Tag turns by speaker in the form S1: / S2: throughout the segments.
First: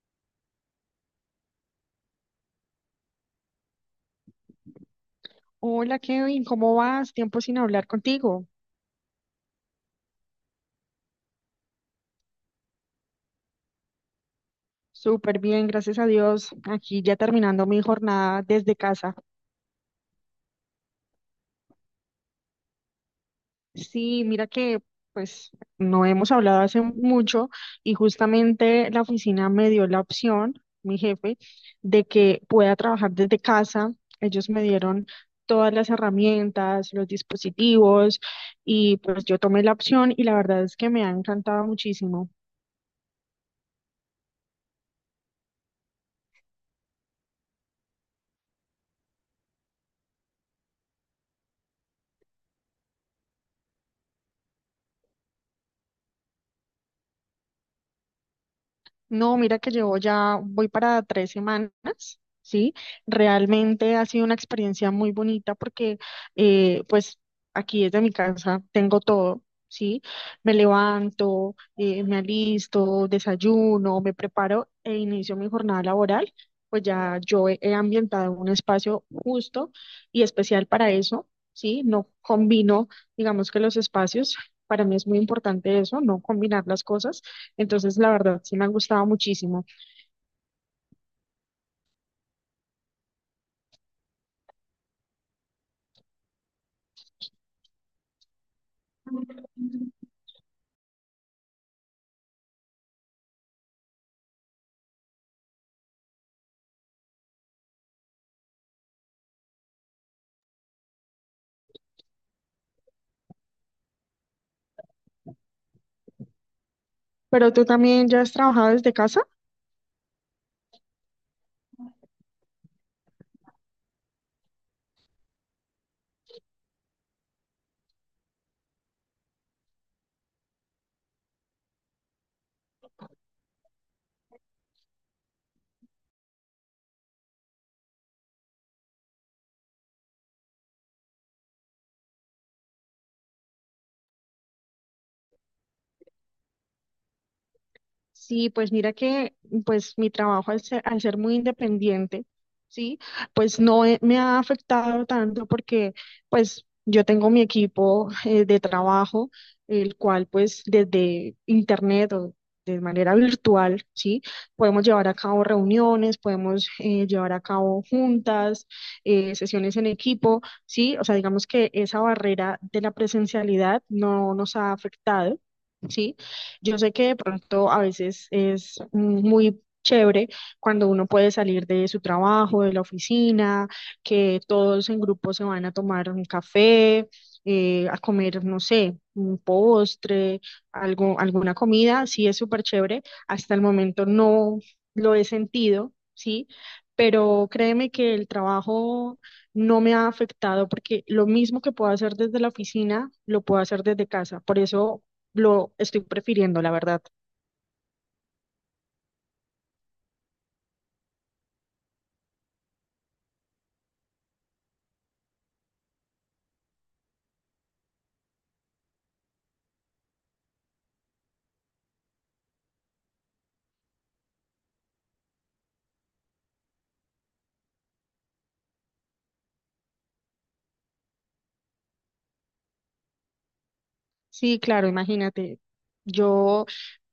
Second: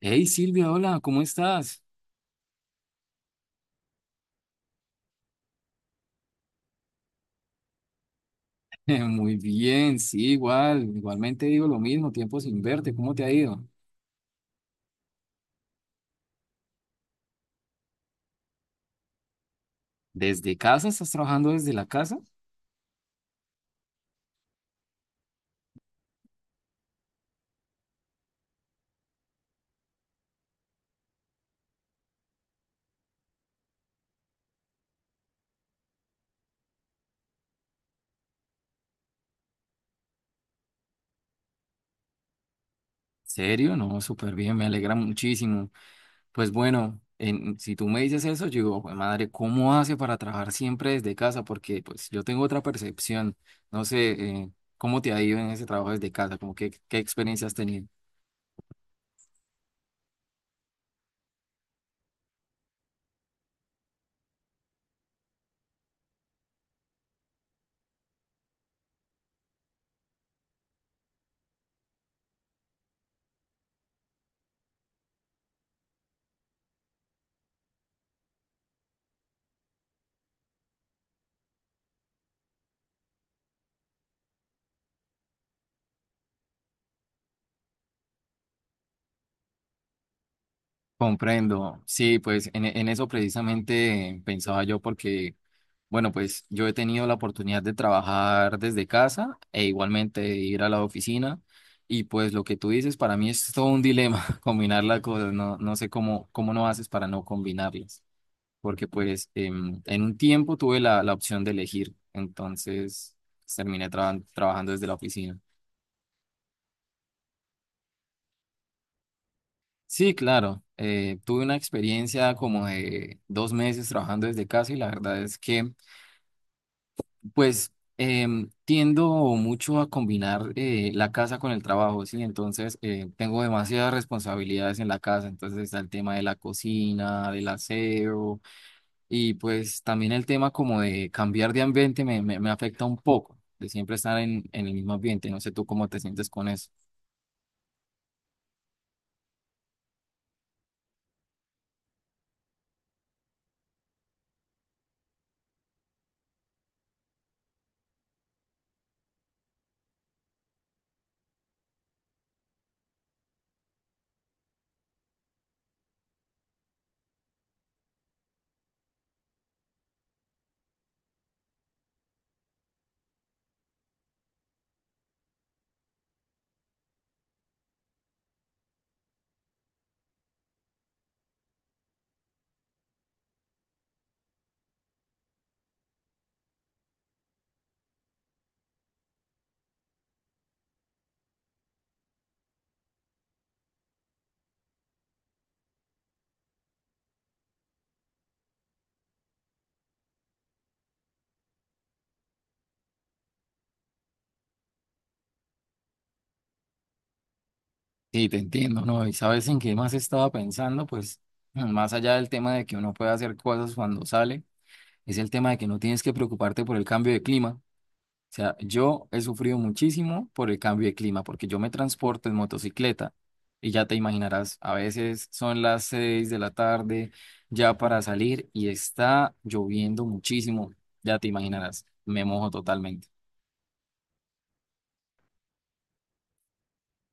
S1: Hey Silvia, hola, ¿cómo estás?
S2: Hola Kevin, ¿cómo vas? Tiempo sin hablar contigo.
S1: Muy bien, sí, igualmente digo lo mismo, tiempo sin verte, ¿cómo te ha ido?
S2: Súper bien, gracias a Dios. Aquí ya terminando mi jornada desde casa.
S1: ¿Desde casa? ¿Estás trabajando desde la casa?
S2: Sí, mira que pues no hemos hablado hace mucho y justamente la oficina me dio la opción, mi jefe, de que pueda trabajar desde casa. Ellos me dieron todas las herramientas, los dispositivos y pues yo tomé la opción y la verdad es que me ha encantado muchísimo.
S1: ¿Serio? No, súper bien, me alegra muchísimo. Pues bueno, si tú me dices eso, yo digo, "Jue madre, ¿cómo hace para trabajar siempre desde casa?" Porque pues yo tengo otra percepción, no sé, eh, ¿cómo te ha ido en ese trabajo desde casa? ¿Cómo qué experiencia has tenido?
S2: No, mira que llevo ya, voy para 3 semanas, ¿sí? Realmente ha sido una experiencia muy bonita porque pues aquí desde mi casa tengo todo, ¿sí? Me levanto, me alisto, desayuno, me preparo e inicio mi jornada laboral. Pues ya yo he ambientado un espacio justo y especial para eso, ¿sí? No combino, digamos que los espacios, para mí es muy importante eso, no combinar las cosas entonces, la verdad, sí me ha gustado muchísimo.
S1: Comprendo, sí, pues en eso precisamente pensaba yo porque bueno, pues yo he tenido la oportunidad de trabajar desde casa e igualmente de ir a la oficina y pues lo que tú dices para mí es todo un dilema combinar las cosas, no sé cómo no haces para no combinarlas, porque pues en un tiempo tuve la opción de elegir, entonces terminé trabajando desde la oficina.
S2: Pero tú también ya has trabajado desde casa.
S1: Sí, claro, tuve una experiencia como de dos meses trabajando desde casa y la verdad es que... Pues tiendo mucho a combinar la casa con el trabajo, ¿sí? Entonces tengo demasiadas responsabilidades en la casa, entonces está el tema de la cocina, del aseo y pues también el tema como de cambiar de ambiente me afecta un poco, de siempre estar en el mismo ambiente, no sé tú cómo te sientes con eso.
S2: Sí, pues mira que pues mi trabajo al ser muy independiente, sí, pues no he- me ha afectado tanto porque pues yo tengo mi equipo de trabajo, el cual pues desde internet o de manera virtual, sí, podemos llevar a cabo reuniones, podemos llevar a cabo juntas, sesiones en equipo, sí, o sea, digamos que esa barrera de la presencialidad no nos ha afectado. ¿Sí? Yo sé que de pronto a veces es muy chévere cuando uno puede salir de su trabajo, de la oficina, que todos en grupo se van a tomar un café, a comer, no sé, un postre, algo, alguna comida, sí es súper chévere. Hasta el momento no lo he sentido, ¿sí? Pero créeme que el trabajo no me ha afectado porque lo mismo que puedo hacer desde la oficina, lo puedo hacer desde casa. Por eso lo estoy prefiriendo, la verdad.
S1: Sí, te entiendo, ¿no? Y sabes en qué más estaba pensando, pues más allá del tema de que uno puede hacer cosas cuando sale, es el tema de que no tienes que preocuparte por el cambio de clima. O sea, yo he sufrido muchísimo por el cambio de clima, porque yo me transporto en motocicleta y ya te imaginarás, a veces son las 6 de la tarde ya para salir y está lloviendo muchísimo, ya te imaginarás, me mojo totalmente.
S2: Sí, claro, imagínate. Yo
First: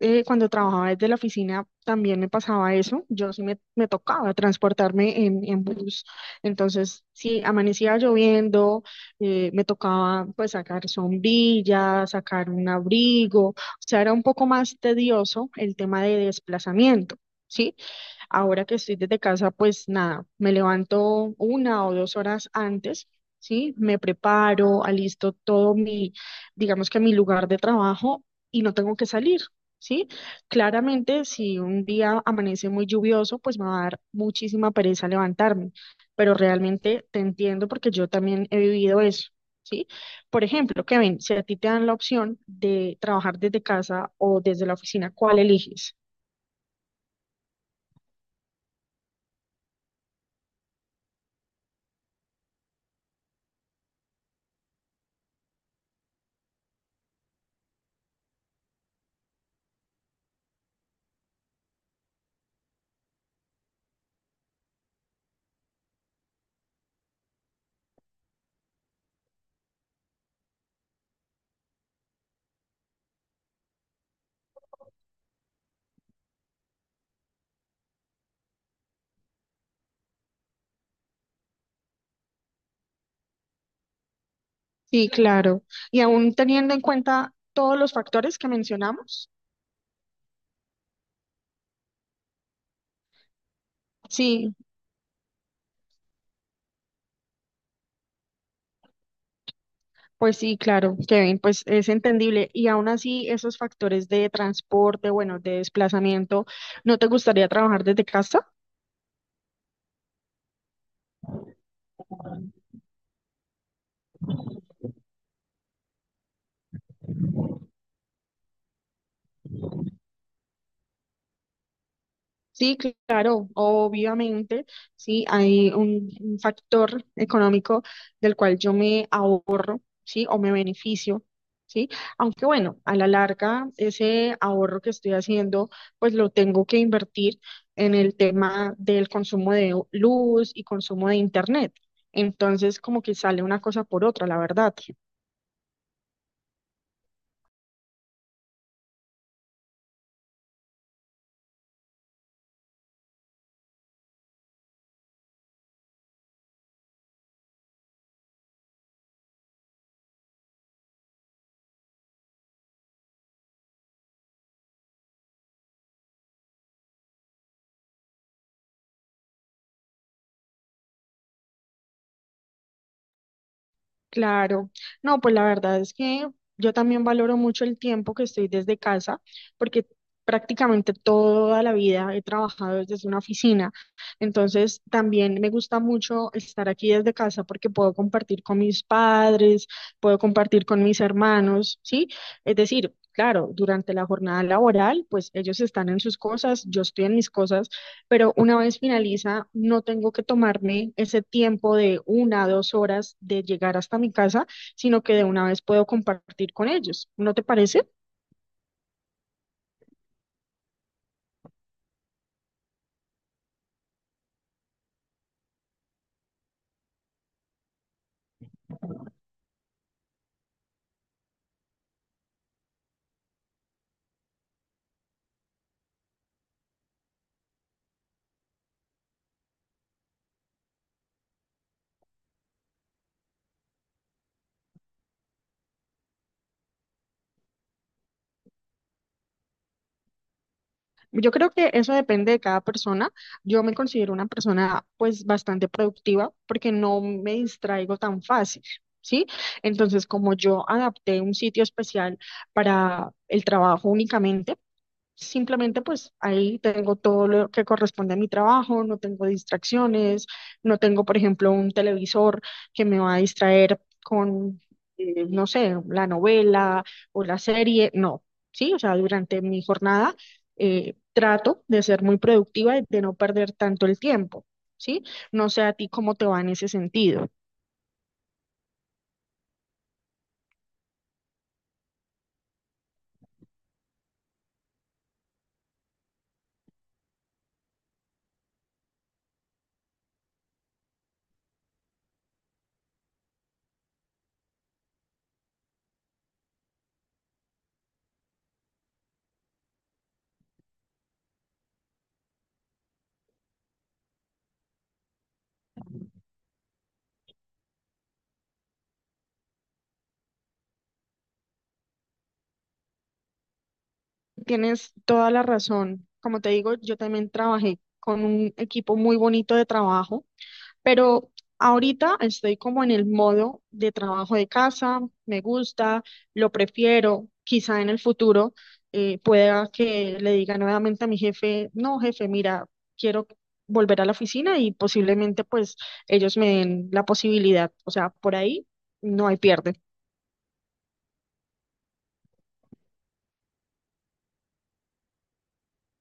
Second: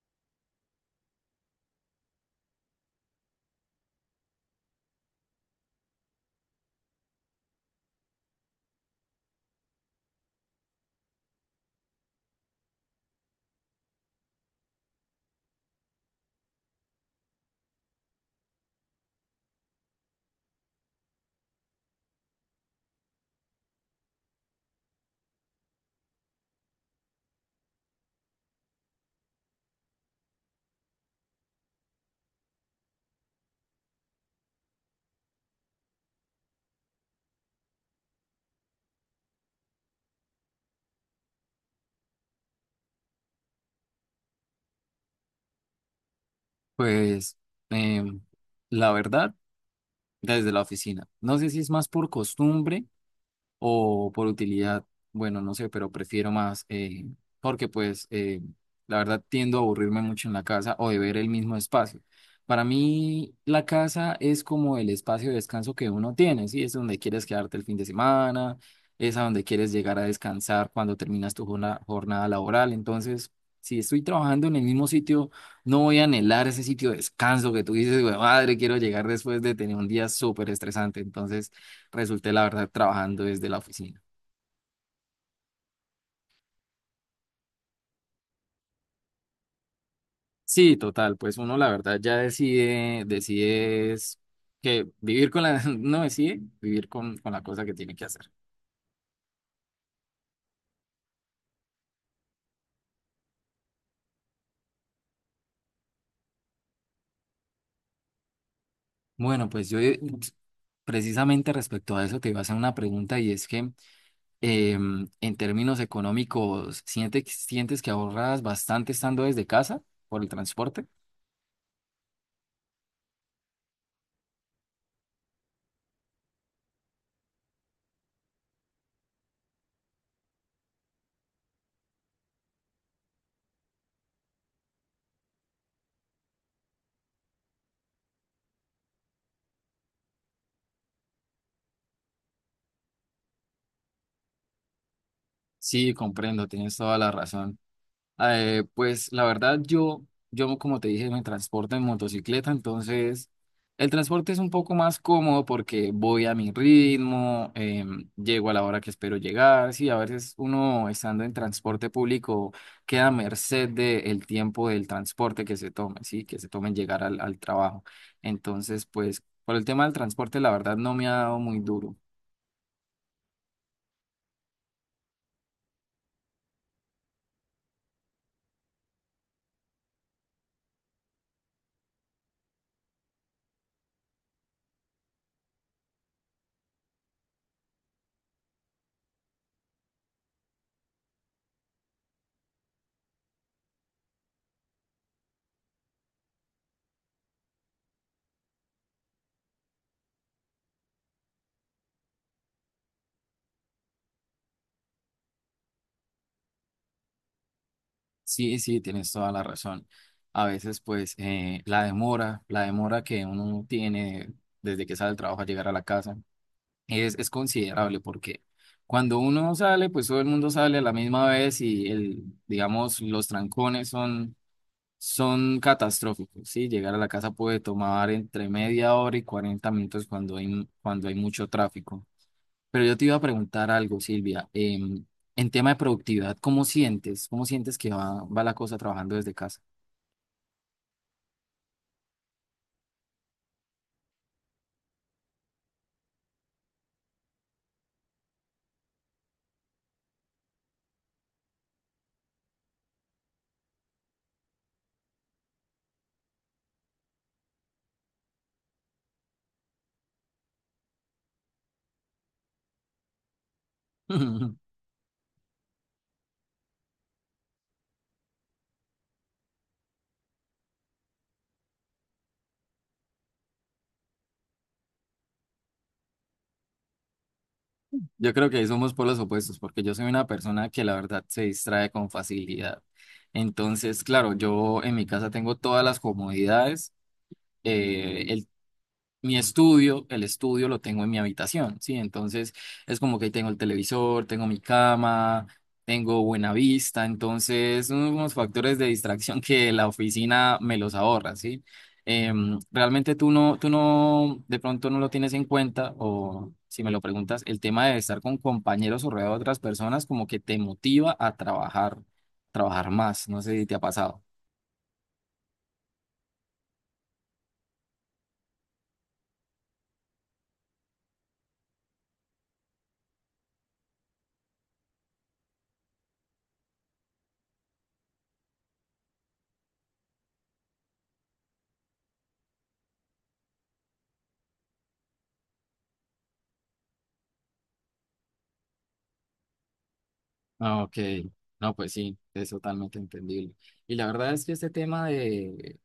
S2: cuando trabajaba desde la oficina también me pasaba eso. Yo sí me tocaba transportarme en bus. Entonces, sí, amanecía lloviendo, me tocaba pues sacar sombrillas, sacar un abrigo. O sea, era un poco más tedioso el tema de desplazamiento. ¿Sí? Ahora que estoy desde casa, pues nada, me levanto 1 o 2 horas antes, ¿sí? Me preparo, alisto todo mi, digamos que mi lugar de trabajo y no tengo que salir, ¿sí? Claramente, si un día amanece muy lluvioso, pues me va a dar muchísima pereza levantarme, pero realmente te entiendo porque yo también he vivido eso. ¿Sí? Por ejemplo, Kevin, si a ti te dan la opción de trabajar desde casa o desde la oficina, ¿cuál eliges?
S1: Pues em, la verdad, desde la oficina, no sé si es más por costumbre o por utilidad, bueno, no sé, pero prefiero más, porque pues la verdad tiendo a aburrirme mucho en la casa o de ver el mismo espacio. Para mí la casa es como el espacio de descanso que uno tiene, ¿sí? Es donde quieres quedarte el fin de semana, es a donde quieres llegar a descansar cuando terminas tu jornada laboral. Entonces, si estoy trabajando en el mismo sitio, no voy a anhelar ese sitio de descanso que tú dices, "Güey, madre, quiero llegar después de tener un día súper estresante." Entonces, resulté la verdad trabajando desde la oficina.
S2: Sí, claro. Y aún teniendo en cuenta todos los factores que mencionamos,
S1: Sí, total, pues uno la verdad ya decide es
S2: sí,
S1: que vivir con la, no decide vivir con la cosa que tiene que hacer.
S2: pues sí, claro, Kevin, pues es entendible. Y aún así, esos factores de transporte, bueno, de desplazamiento, ¿no te gustaría trabajar desde casa?
S1: Bueno, pues yo precisamente respecto a eso te iba a hacer una pregunta y es que en términos económicos, sientes que ahorras bastante estando desde casa por el transporte?
S2: Sí, claro, obviamente, sí, hay un factor económico del cual yo me ahorro, sí, o me beneficio, sí, aunque bueno, a la larga ese ahorro que estoy haciendo, pues lo tengo que invertir en el tema del consumo de luz y consumo de internet. Entonces, como que sale una cosa por otra, la verdad.
S1: Sí, comprendo, tienes toda la razón. Pues la verdad, yo como te dije, me transporto en motocicleta, entonces el transporte es un poco más cómodo porque voy a mi ritmo, llego a la hora que espero llegar. Sí, a veces uno estando en transporte público queda a merced del tiempo del transporte que se tome, sí, que se tome en llegar al trabajo. Entonces, pues por el tema del transporte, la verdad no me ha dado muy duro.
S2: Claro, no, pues la verdad es que yo también valoro mucho el tiempo que estoy desde casa, porque prácticamente toda la vida he trabajado desde una oficina, entonces también me gusta mucho estar aquí desde casa porque puedo compartir con mis padres, puedo compartir con mis hermanos, ¿sí? Es decir, claro, durante la jornada laboral, pues ellos están en sus cosas, yo estoy en mis cosas pero una vez finaliza, no tengo que tomarme ese tiempo de 1, 2 horas de llegar hasta mi casa, sino que de una vez puedo compartir con ellos. ¿No te parece?
S1: Sí, sí, tienes toda la razón. A veces, pues, la demora que uno tiene desde que sale del trabajo a llegar a la casa es considerable porque cuando uno sale, pues todo el mundo sale a la misma vez y el, digamos, los trancones son catastróficos, ¿sí? Llegar a la casa puede tomar entre media hora y 40 minutos cuando cuando hay mucho tráfico. Pero yo te iba a preguntar algo, Silvia. En tema de productividad, ¿cómo sientes? ¿Cómo sientes que va la cosa trabajando desde casa?
S2: Yo creo que eso depende de cada persona. Yo me considero una persona pues bastante productiva porque no me distraigo tan fácil, ¿sí? Entonces, como yo adapté un sitio especial para el trabajo únicamente, simplemente pues ahí tengo todo lo que corresponde a mi trabajo, no tengo distracciones, no tengo, por ejemplo, un televisor que me va a distraer no sé, la novela o la serie, no, sí, o sea, durante mi jornada trato de ser muy productiva y de no perder tanto el tiempo, ¿sí? No sé a ti cómo te va en ese sentido.
S1: Yo creo que ahí somos polos opuestos, porque yo soy una persona que la verdad se distrae con facilidad. Entonces, claro, yo en mi casa tengo todas las comodidades. El Mi estudio, el estudio lo tengo en mi habitación, ¿sí? Entonces es como que ahí tengo el televisor, tengo mi cama, tengo buena vista, entonces son unos factores de distracción que la oficina me los ahorra, ¿sí? Realmente tú no, de pronto no lo tienes en cuenta o si me lo preguntas, el tema de estar con compañeros o rodeado de otras personas como que te motiva a trabajar más, no sé si te ha pasado.
S2: Tienes toda la razón. Como te digo, yo también trabajé con un equipo muy bonito de trabajo. Pero ahorita estoy como en el modo de trabajo de casa, me gusta, lo prefiero. Quizá en el futuro pueda que le diga nuevamente a mi jefe, "No, jefe, mira, quiero volver a la oficina" y posiblemente pues ellos me den la posibilidad. O sea, por ahí no hay pierde.
S1: Ah, ok, no, pues sí, es totalmente entendible. Y la verdad es que este tema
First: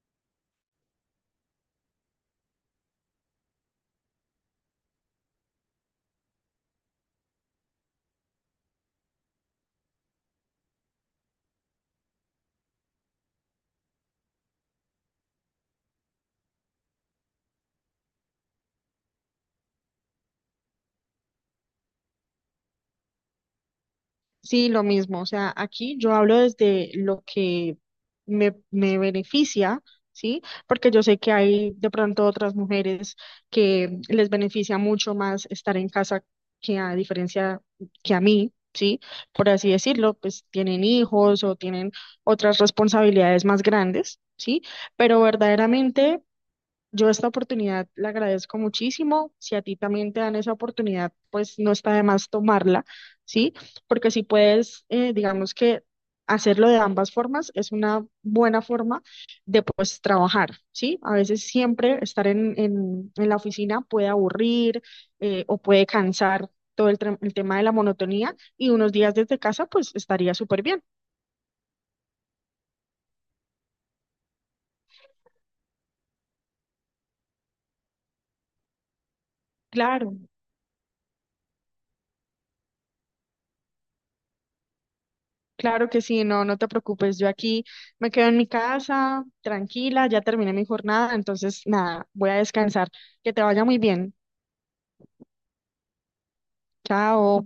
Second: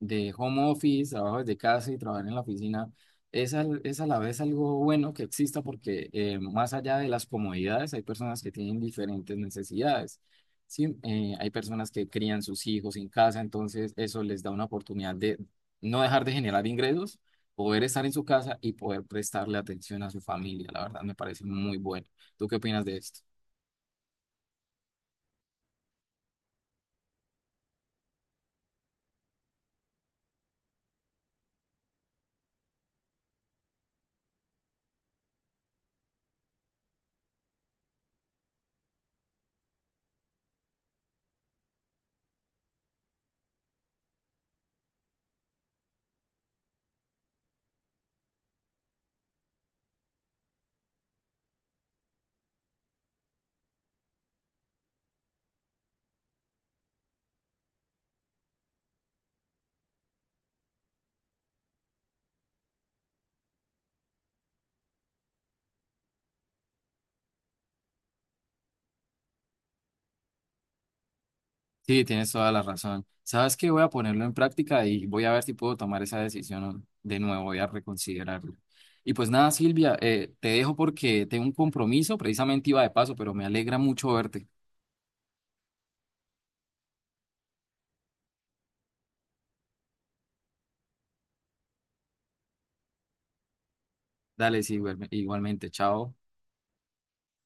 S1: de home office, trabajo desde casa y trabajar en la oficina, es a la vez algo bueno que exista porque más allá de las comodidades, hay personas que tienen diferentes necesidades. Sí, eh, hay personas que crían sus hijos en casa, entonces eso les da una oportunidad de no dejar de generar ingresos, poder estar en su casa y poder prestarle atención a su familia. La verdad me parece muy bueno. ¿Tú qué opinas de esto?
S2: Sí, lo mismo. O sea, aquí yo hablo desde lo que me beneficia, ¿sí? Porque yo sé que hay de pronto otras mujeres que les beneficia mucho más estar en casa que a diferencia que a mí, ¿sí? Por así decirlo, pues tienen hijos o tienen otras responsabilidades más grandes, ¿sí? Pero verdaderamente... Yo esta oportunidad la agradezco muchísimo. Si a ti también te dan esa oportunidad, pues no está de más tomarla, ¿sí? Porque si puedes, digamos que hacerlo de ambas formas es una buena forma de pues trabajar, ¿sí? A veces siempre estar en la oficina puede aburrir o puede cansar todo el, el tema de la monotonía y unos días desde casa pues estaría súper bien.
S1: Sí, tienes toda la razón. Sabes que voy a ponerlo en práctica y voy a ver si puedo tomar esa decisión de nuevo, voy a reconsiderarlo. Y pues nada, Silvia,
S2: Claro.
S1: te dejo porque tengo un compromiso, precisamente iba de paso, pero me alegra mucho verte.
S2: Claro que sí, no, no te preocupes. Yo aquí me quedo en mi casa, tranquila, ya terminé mi jornada, entonces nada, voy a descansar. Que te vaya muy bien.
S1: Dale, sí, igualmente, chao.
S2: Chao.